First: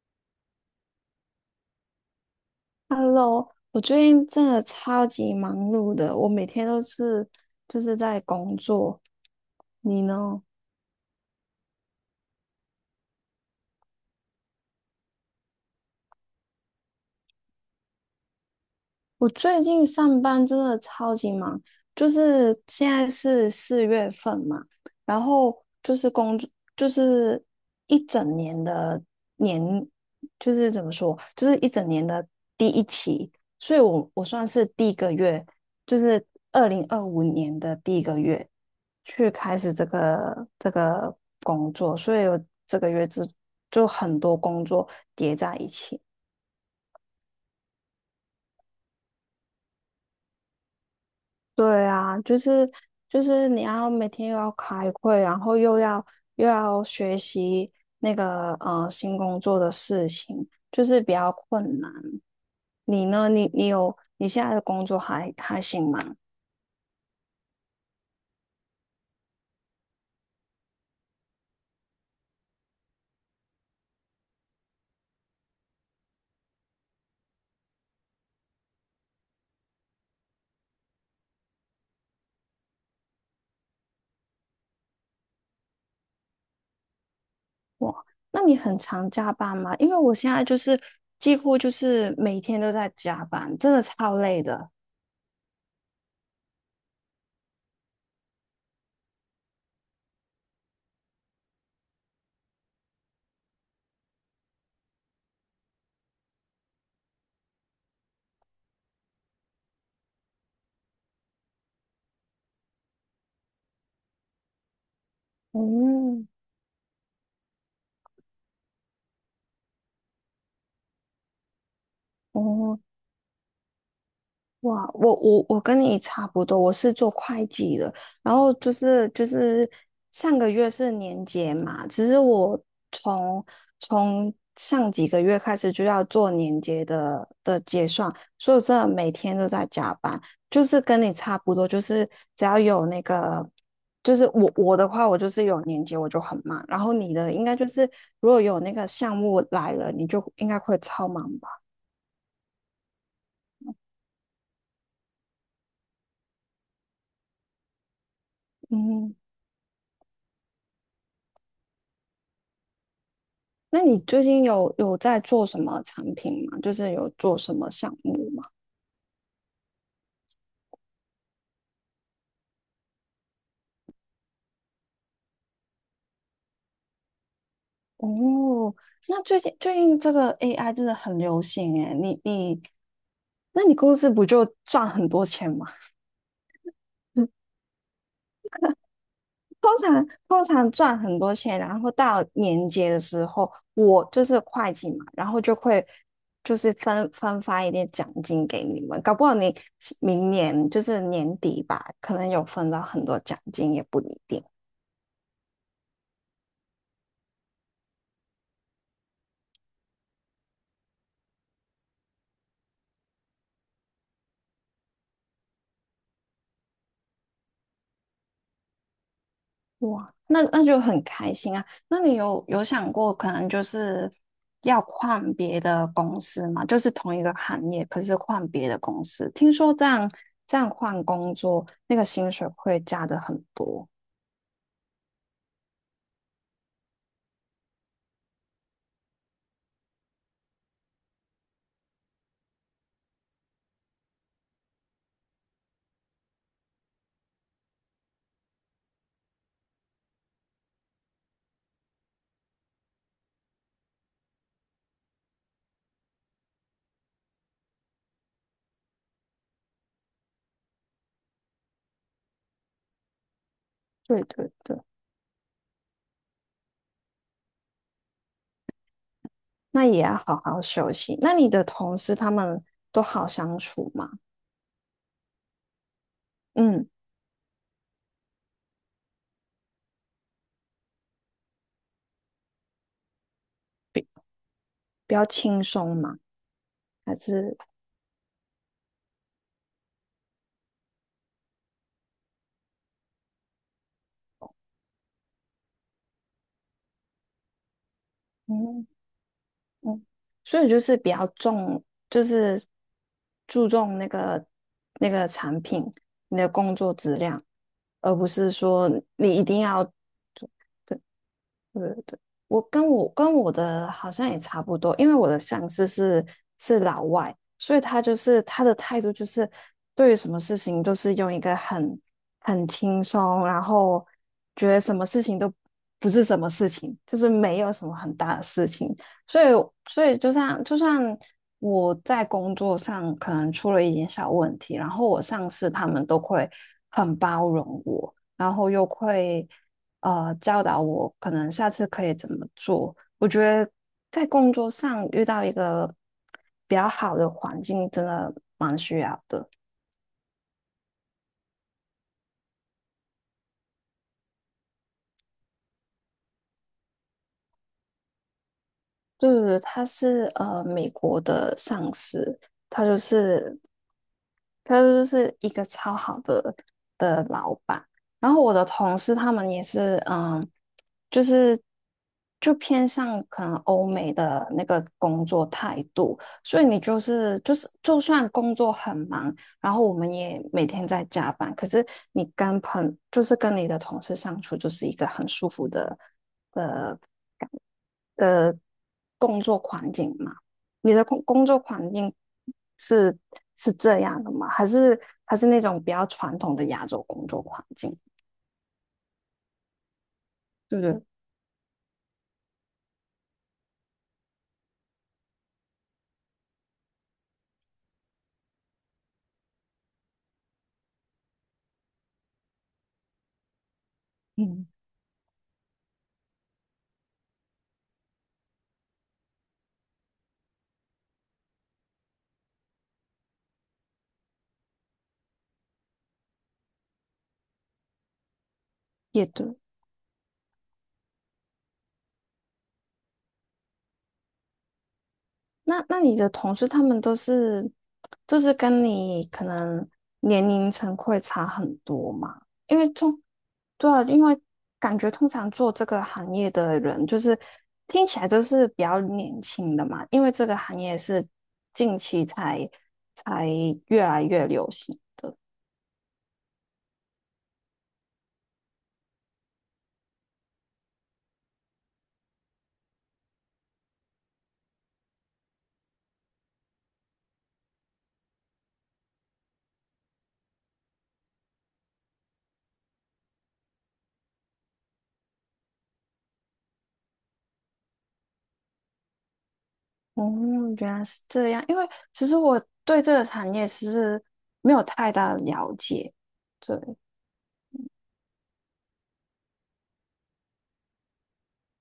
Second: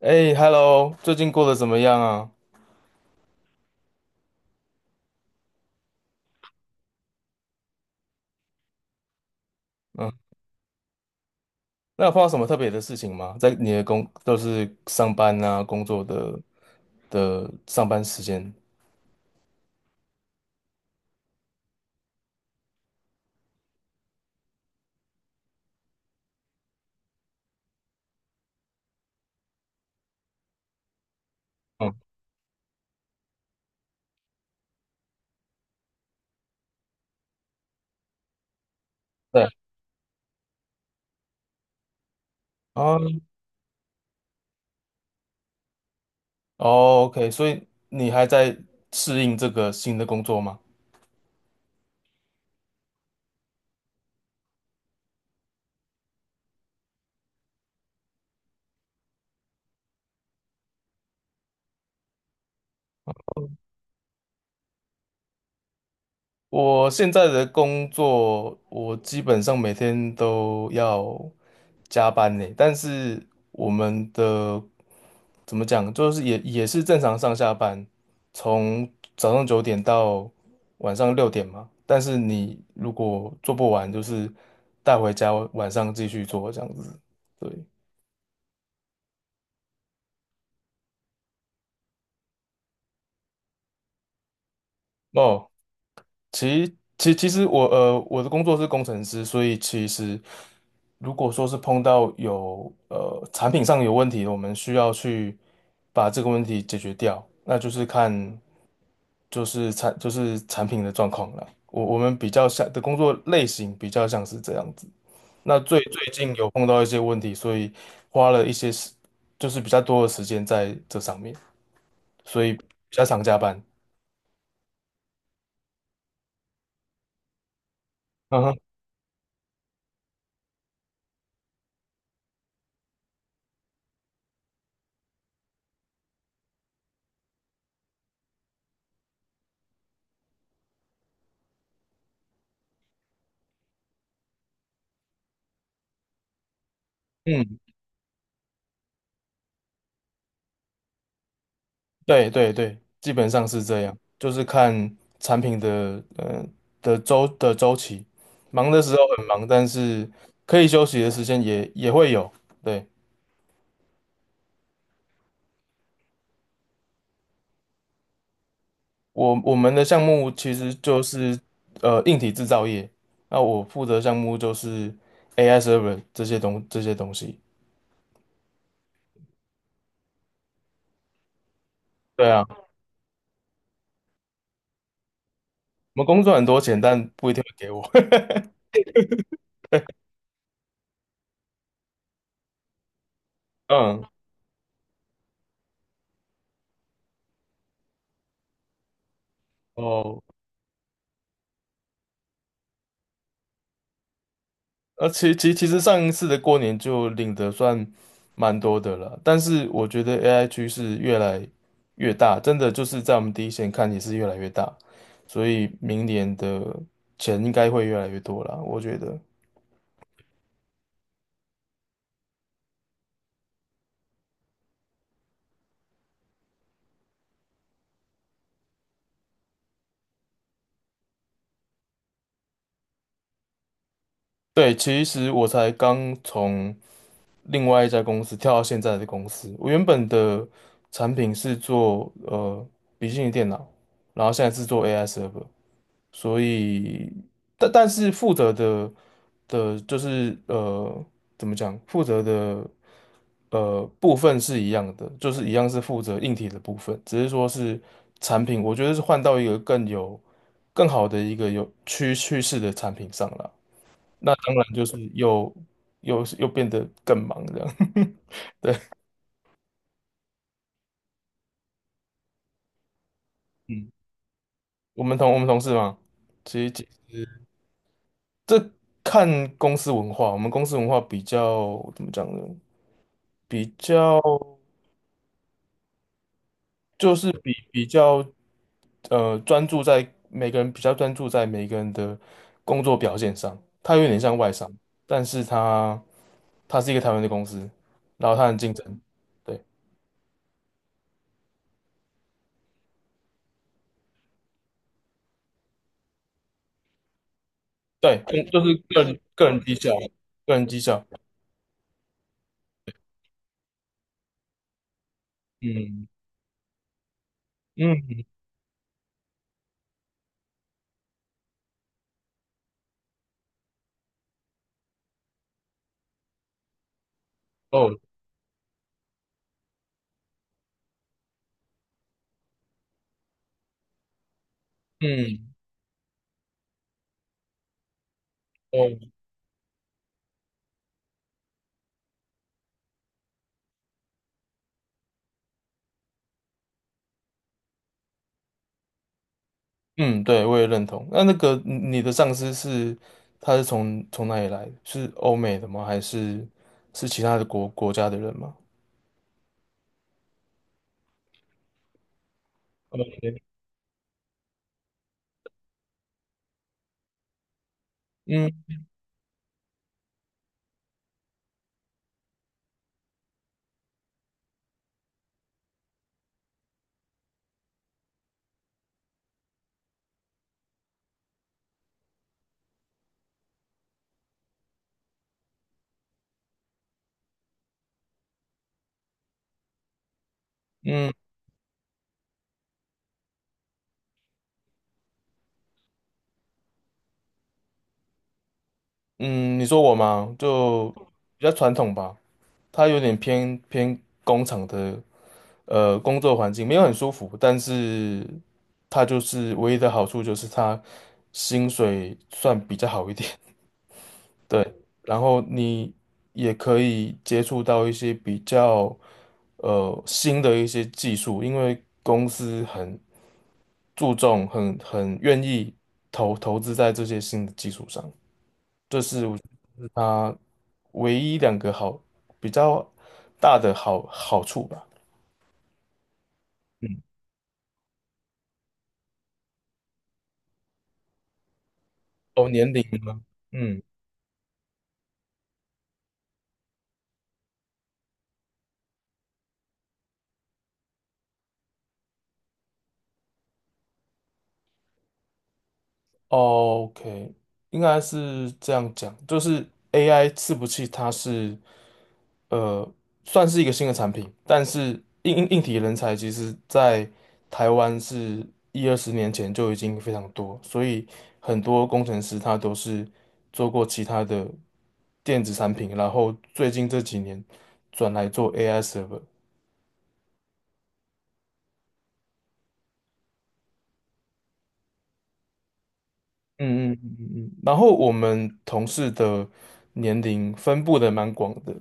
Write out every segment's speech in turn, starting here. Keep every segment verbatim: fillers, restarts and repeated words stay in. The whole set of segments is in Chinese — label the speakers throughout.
Speaker 1: 哎，Hello，最近过得怎么样啊？
Speaker 2: Hello，我最近真的超级忙碌的，我每天都是就是在工作。你
Speaker 1: 嗯，
Speaker 2: 呢？
Speaker 1: 那有碰到什么特别的事情吗？在你的工，都是上班啊，工作的的上班时间。
Speaker 2: 我最近上班真的超级忙，就是现在是四月份嘛，然后就是工作，就是一整年的年，就是怎么说，就是一整
Speaker 1: 嗯，
Speaker 2: 年的第一期，所以我我算是第一个月，就是二零二五年的第一个月去
Speaker 1: 对
Speaker 2: 开始这个这个工作，所以我这个
Speaker 1: 啊。
Speaker 2: 月就就很多工作叠在一起。
Speaker 1: 哦，OK，所以你还在适应这个新的工作吗？
Speaker 2: 对啊，就是就是你要每天又要开会，然后又要又要学习那个呃新工作的事情，就是比较困难。你呢？你你有你现在的工作还还行吗？
Speaker 1: 我现在的工作，我基本上每天都要加班呢，但是我们的怎么讲，就是也也是正常上下班，从早上九点到晚上六点嘛。但是你如果做不完，就是带回家晚上继续做这样子。对。
Speaker 2: 哇，那你很常加班吗？因为我现在就是几乎就是每天都在加班，真的超累的。
Speaker 1: 哦，其其其实我呃我的工作是工程师，所以其实如果说是碰到有呃产品上有问题，我们需要去把这个问题解决掉，那就是看就是产就是产品的状况了。我我们比较像的工作类型比较像是这样子。那最最
Speaker 2: 嗯，
Speaker 1: 近有碰到一些问题，所以花了一些时就是比较多的时间在这上面，所以比
Speaker 2: 哦，
Speaker 1: 较常加班。
Speaker 2: 哇，我我我跟你差不多，我是做会计的，然
Speaker 1: 嗯
Speaker 2: 后
Speaker 1: 哼，
Speaker 2: 就是就是上个月是年结嘛，其实我从从上几个月开始就要做年结的的结算，所以我真的每天都在加班，就是跟你差不多，就是只要有那个，就是我我的话，我就是有年结我就很忙，然后你的应该
Speaker 1: 嗯。
Speaker 2: 就是如果有那个项目来了，你就应该会超忙吧？
Speaker 1: 对对对，基本上是这样，就是看产品的呃的周的周期，忙的时候
Speaker 2: 嗯。
Speaker 1: 很忙，但是可以休息的时间也也会有。对，
Speaker 2: 那你最近有有在做什么产品吗？就是有做什么项目吗？
Speaker 1: 我我们的项目其实就是呃硬体制造业，那我负责项目就是 A I server 这些东这些东西。
Speaker 2: 哦，那最近最近这个 A I 真的很流行诶，你
Speaker 1: 对啊，
Speaker 2: 你，
Speaker 1: 我
Speaker 2: 那你公司不就赚很多钱吗？
Speaker 1: 们工作很多钱，但
Speaker 2: 嗯
Speaker 1: 不一定会给我。
Speaker 2: 通常通常赚很多钱，然后到年节的时候，我
Speaker 1: 嗯，
Speaker 2: 就是会计嘛，然后就会就是分分发一点奖金给你们，搞不好你
Speaker 1: 哦。
Speaker 2: 明年就是年底吧，可能有分到很多奖金也不一定。
Speaker 1: 呃，其其其实上一次的过年就领的算蛮多的了，但是我觉得 A I 趋势越来越大，真的就是在我们第一线看也是越来越大，所以明年的钱应该会越来越多啦，我觉得。
Speaker 2: 哇，那那就很开心啊！那你有有想过，可能就是要换别的公司吗？就是同一个行业，可是换别的公司。听说这样这样换工作，那个薪水会加的很多。
Speaker 1: 对，其实我才刚从另外一家公司跳到现在的公司，我原本的产品是做呃笔记型电脑，然后现在是做 A I server。所以，但但是负责的的，就是呃，怎么讲？负责的呃部分是一样的，就是一样是负责硬体的部分，只是说是产品，我觉得是换到一个更有更好的一个有趋趋势的产品上了。
Speaker 2: 对
Speaker 1: 那
Speaker 2: 对
Speaker 1: 当然
Speaker 2: 对，
Speaker 1: 就是又又又变得更忙这样。对。
Speaker 2: 那也要好好休息。那你的同事他们都好相
Speaker 1: 嗯，
Speaker 2: 处吗？
Speaker 1: 我们同我们同事嘛，其
Speaker 2: 嗯，
Speaker 1: 实。这看公司文化，我们公司文化比较怎么讲呢？比较
Speaker 2: 比比较轻松吗？
Speaker 1: 就
Speaker 2: 还
Speaker 1: 是比
Speaker 2: 是
Speaker 1: 比较呃专注在每个人比较专注在每个人的工作表现上，它有点像外商，但是它它是一个台湾的公司，然后它很竞
Speaker 2: 嗯
Speaker 1: 争。对
Speaker 2: 嗯，所以就是比较重，就是注重那个那个产品，你的工作质量，而
Speaker 1: 对，
Speaker 2: 不
Speaker 1: 嗯
Speaker 2: 是
Speaker 1: 就是
Speaker 2: 说
Speaker 1: 个人
Speaker 2: 你一
Speaker 1: 个
Speaker 2: 定
Speaker 1: 人绩
Speaker 2: 要。
Speaker 1: 效，个人绩效，
Speaker 2: 对对对，我跟我跟我的好像也差不多，因为我的上司
Speaker 1: 嗯
Speaker 2: 是是老外，所以他就
Speaker 1: 嗯，
Speaker 2: 是他的态度就是对于什么事情都是用一个很很轻松，然后觉得什么事情都不是什么事情，就是没有什么
Speaker 1: 哦，
Speaker 2: 很大的事情，所以所以就像就算我在工作上可能出了一点小问题，然后我上
Speaker 1: 嗯，
Speaker 2: 司他们都会很包容我。然后又
Speaker 1: 哦，
Speaker 2: 会呃教导我，可能下次可以怎么做。我觉得在工作上遇到一个比较好的环境，真的。
Speaker 1: 嗯。对，我也认同。那那个你你的上司是他是从从哪里来的？是欧美的吗？还是是其他的国国家的人吗
Speaker 2: 对对对，他是呃美国的上司，他就
Speaker 1: ？OK。
Speaker 2: 是他就是一个超好的的老板。然后我的
Speaker 1: 嗯
Speaker 2: 同事他们也是，嗯，就是就偏向可能欧美的那个工作态度，所以你就是就是就算工作很忙，然后我们也每天在加班，可是你跟朋就是跟你的同事相处，就是一个很舒服的。呃。的工作环境嘛，你的
Speaker 1: 嗯
Speaker 2: 工工作环境是是这样的吗？还是还是那种比较传统的亚洲工作环境？
Speaker 1: 嗯，你说我吗？
Speaker 2: 对不
Speaker 1: 就
Speaker 2: 对？
Speaker 1: 比较传统吧，他有点偏偏工厂的呃工作环境，没有很舒服，但是他就是唯一的好处就是他薪水算比较好一点。对，
Speaker 2: 嗯，
Speaker 1: 然后你也可以接触到一些比较呃新的一些技术，因为公司很注重、很很愿意投投资在这些新的技术上。
Speaker 2: 也对。
Speaker 1: 唯一两个好比较大的好好处吧。
Speaker 2: 那那你的同事他们
Speaker 1: 嗯，
Speaker 2: 都是，就是跟你可能年龄层会差很多嘛？
Speaker 1: 哦，年
Speaker 2: 因
Speaker 1: 龄
Speaker 2: 为
Speaker 1: 吗？
Speaker 2: 通，
Speaker 1: 嗯，
Speaker 2: 对啊，因为感觉通常做这个行业的人，就是听起来都是比较年轻的嘛，因为这个行业是近期才才越来越流行的。
Speaker 1: 哦，OK，应该是这样讲，就是 A I 伺服器它是。呃，算是一个新的产品，但是硬硬硬体人才其实在台湾是一二十年前就已经非常多，所以很多工程师他都是做过其他的电子产品，然后最近这几年转来做 A I server。
Speaker 2: 哦，原来是这样。因为其实我对这个产业其实没有太大的了解。对，
Speaker 1: 嗯嗯嗯嗯嗯。然后我们同事的年龄分布的蛮广的，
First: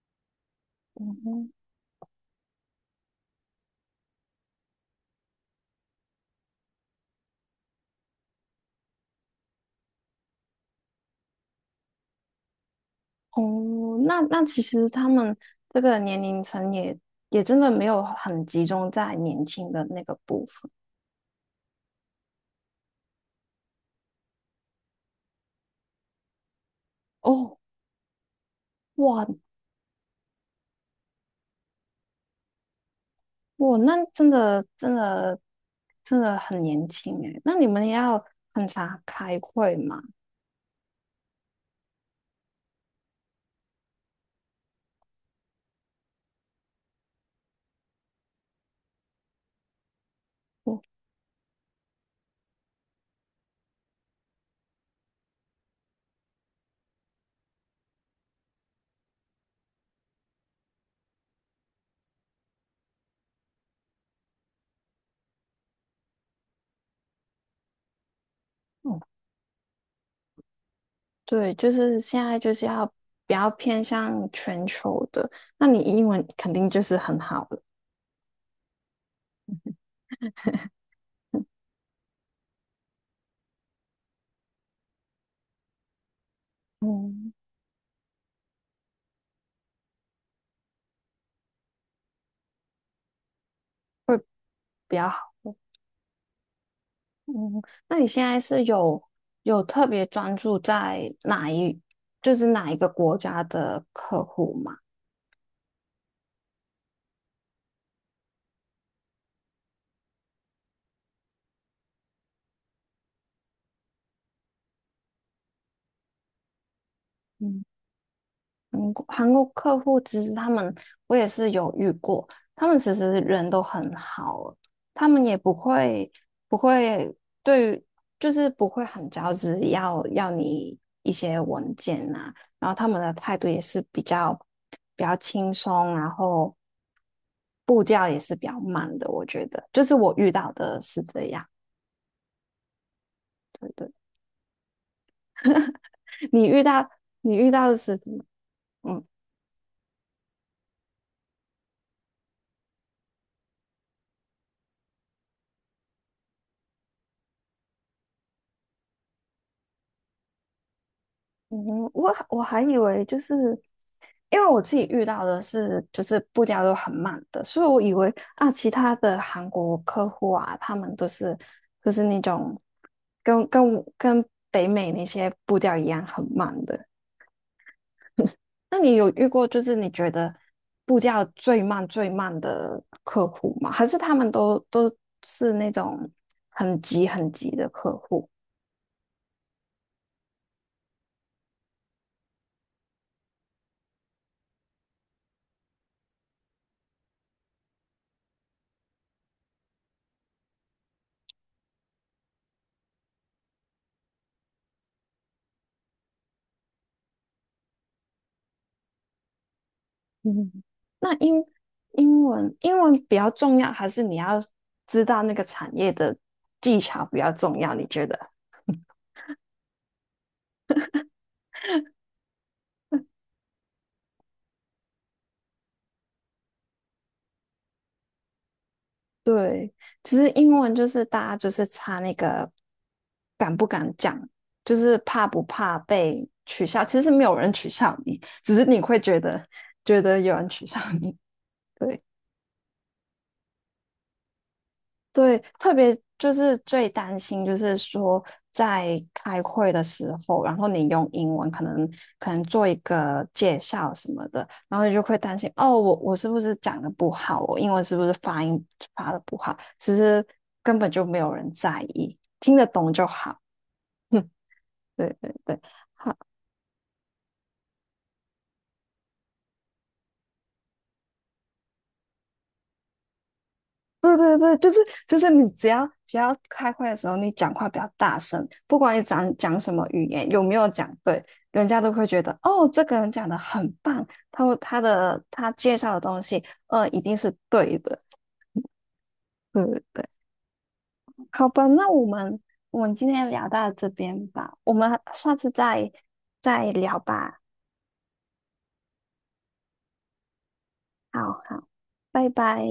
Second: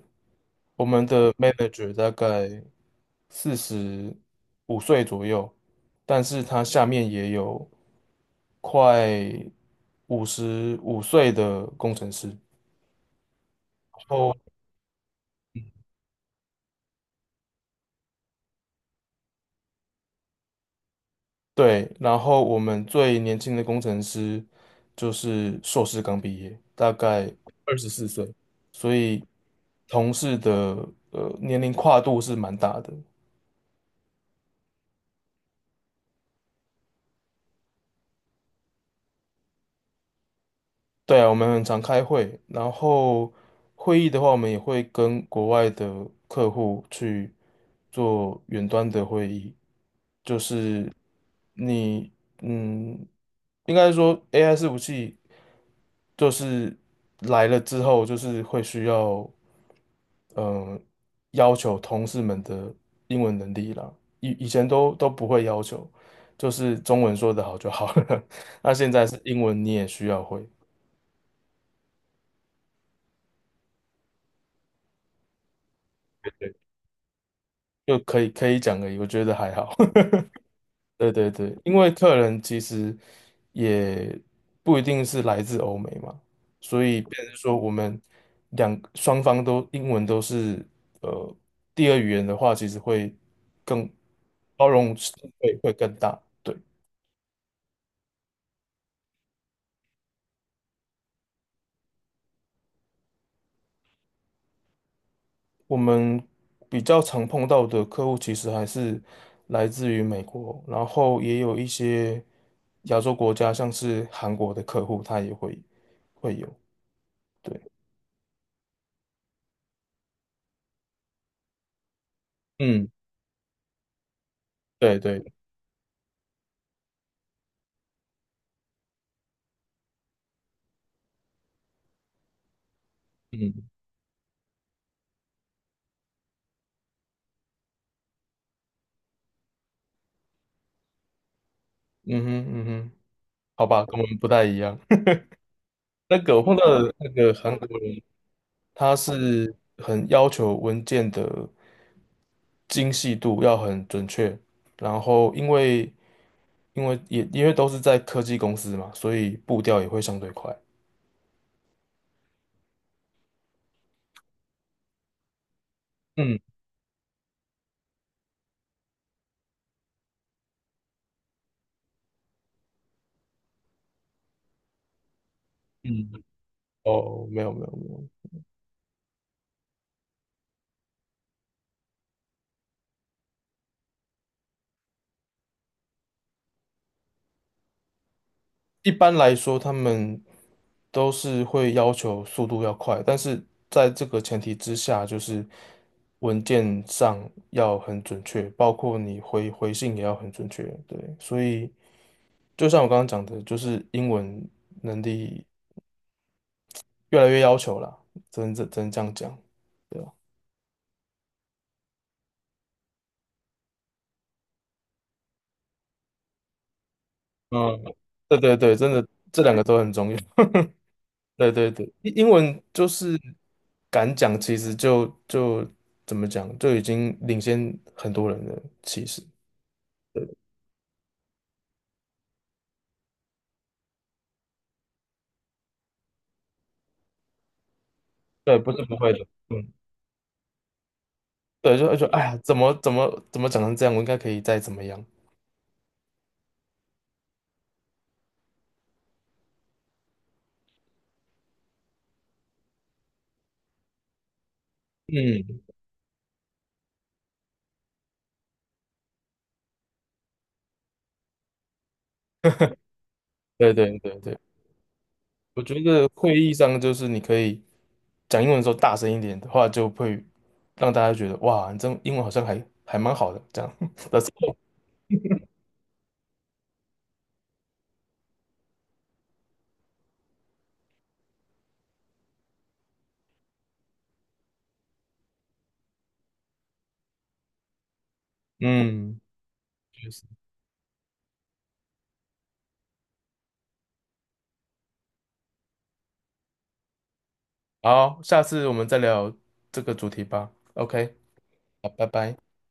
Speaker 1: 我们的 manager 大概四十五岁左右，但是他下面也有快五十五岁的工程师。
Speaker 2: 哦，那
Speaker 1: 哦，
Speaker 2: 那其实他们这个年龄层也也真的没有很集中在年轻的那个部分。
Speaker 1: 对，然后我们最年轻的工程师就是硕士刚毕业，大概
Speaker 2: 哦，
Speaker 1: 二十四岁，所以
Speaker 2: 哇
Speaker 1: 同事的呃年龄跨度是蛮大的。
Speaker 2: 哇，那真的真的真的很年轻诶。那你们要很常开会嘛？
Speaker 1: 对啊，我们很常开会，然后会议的话，我们也会跟国外的客户去做远端的会议，就
Speaker 2: 哦，
Speaker 1: 是你，嗯，应该说 A I 伺服器就是来了之后，就是会需要，嗯、要求同事们的英文能力啦。以以前都都不会要求，就是中文说得好就好了。那现
Speaker 2: 哦，
Speaker 1: 在是英文你也需要会，
Speaker 2: 对，就是现在就是要比较偏向全球的。那你英文肯定就是很好了，
Speaker 1: 就可以可以讲而已，我觉得还好。对对对，因为客人其实也不一定是来自欧美嘛，所以变
Speaker 2: 嗯，
Speaker 1: 成说我们两双方都英文都是呃第二语言的话，其实会更包容
Speaker 2: 比较
Speaker 1: 性
Speaker 2: 好。
Speaker 1: 会会更大。对，
Speaker 2: 嗯，那你现在是有有特别专注在哪一，就是哪一个国家的客户吗？
Speaker 1: 我们比较常碰到的客户其实还是来自于美国，然后也有一些亚洲国家，像是韩国的客户，他也会会有。对，
Speaker 2: 嗯韩国韩国客户其实他们，我也是有遇过，他们
Speaker 1: 嗯，
Speaker 2: 其实人都很好，
Speaker 1: 对
Speaker 2: 他
Speaker 1: 对，
Speaker 2: 们也不会不会对于就是不会很着急要要你一些文件呐、啊然后他们的态度也
Speaker 1: 嗯。
Speaker 2: 是比较比较轻松，然后步调也是比较慢的，我觉得，就是我遇到的是这样，
Speaker 1: 嗯哼，嗯哼，好
Speaker 2: 对
Speaker 1: 吧，
Speaker 2: 对，
Speaker 1: 跟我们不太一样。那个我
Speaker 2: 你
Speaker 1: 碰
Speaker 2: 遇
Speaker 1: 到
Speaker 2: 到
Speaker 1: 的那个
Speaker 2: 你遇
Speaker 1: 韩国
Speaker 2: 到的是
Speaker 1: 人，
Speaker 2: 怎么？
Speaker 1: 他
Speaker 2: 嗯
Speaker 1: 是很要求文件的精细度要很准确，然后因为因为也因为都是在科技公司嘛，所以步调也会相对快。
Speaker 2: 嗯我我还以为就是，因为我自己遇到的是就是
Speaker 1: 嗯
Speaker 2: 步调都很慢的，所以我以为啊，其他的韩国客户啊，他们都是就是那种跟跟跟北美那些步调一样
Speaker 1: 嗯，
Speaker 2: 很慢的。
Speaker 1: 哦，没有没有没有。
Speaker 2: 那你有遇过就是你觉得步调最慢最慢的客户吗？还是他们都都是那种很急很急的客户？
Speaker 1: 一般来说，他们都是会要求速度要快，但是在这个前提之下，就是文件上要很准确，包括你回回信也要很准确。对，所以就像我刚刚讲的，就是英文能力越来越要求啦，只能只能这样讲，对吧？
Speaker 2: 嗯，那英英文英文比较重要，还是你要知道那个产业的技巧比较重要？
Speaker 1: 嗯，
Speaker 2: 你觉得？
Speaker 1: 对对对，真的这两个都很重要。对对对，英英文就是敢讲，其实就就怎么讲，就已经领先很多人了。其实，
Speaker 2: 对，其实英文就是大家就是差那个敢不敢讲，就是怕不怕被取笑。其实没有人取笑你，只
Speaker 1: 对，
Speaker 2: 是
Speaker 1: 不
Speaker 2: 你
Speaker 1: 是不
Speaker 2: 会
Speaker 1: 会
Speaker 2: 觉
Speaker 1: 的，
Speaker 2: 得
Speaker 1: 嗯，
Speaker 2: 觉得有人取笑你。
Speaker 1: 对，就
Speaker 2: 对，
Speaker 1: 就哎呀，怎么怎么怎么讲成这样，我应该可以再怎么样。
Speaker 2: 对，特别就是最担心，就是说在开会的时候，然后你用英文可能可能做一个介绍什么的，然后你就会担心
Speaker 1: 嗯，
Speaker 2: 哦，我我是不是讲的不好，我英文是不是发音发的不好？其实根本就没有人在意，听得懂就好。
Speaker 1: 对对对对，
Speaker 2: 对对对，
Speaker 1: 我觉得
Speaker 2: 好。
Speaker 1: 会议上就是你可以讲英文的时候大声一点的话，就会让大家觉得哇，你这英文好像还还蛮好的这样。
Speaker 2: 对对对，就是就是你只要只要开会的时候，你讲话比较大声，不管你讲讲什么语言，有没有讲对，人家都会觉得哦，这个人讲的很棒，他会他的他介绍的东西，呃，一定是对的。
Speaker 1: 嗯，
Speaker 2: 对对对，
Speaker 1: 确实。
Speaker 2: 好吧，那我们我们今天聊到这边吧，我们下次再再聊吧。
Speaker 1: 好，下次我们再聊这个主题吧。OK，
Speaker 2: 好好，
Speaker 1: 好，拜
Speaker 2: 拜
Speaker 1: 拜。
Speaker 2: 拜。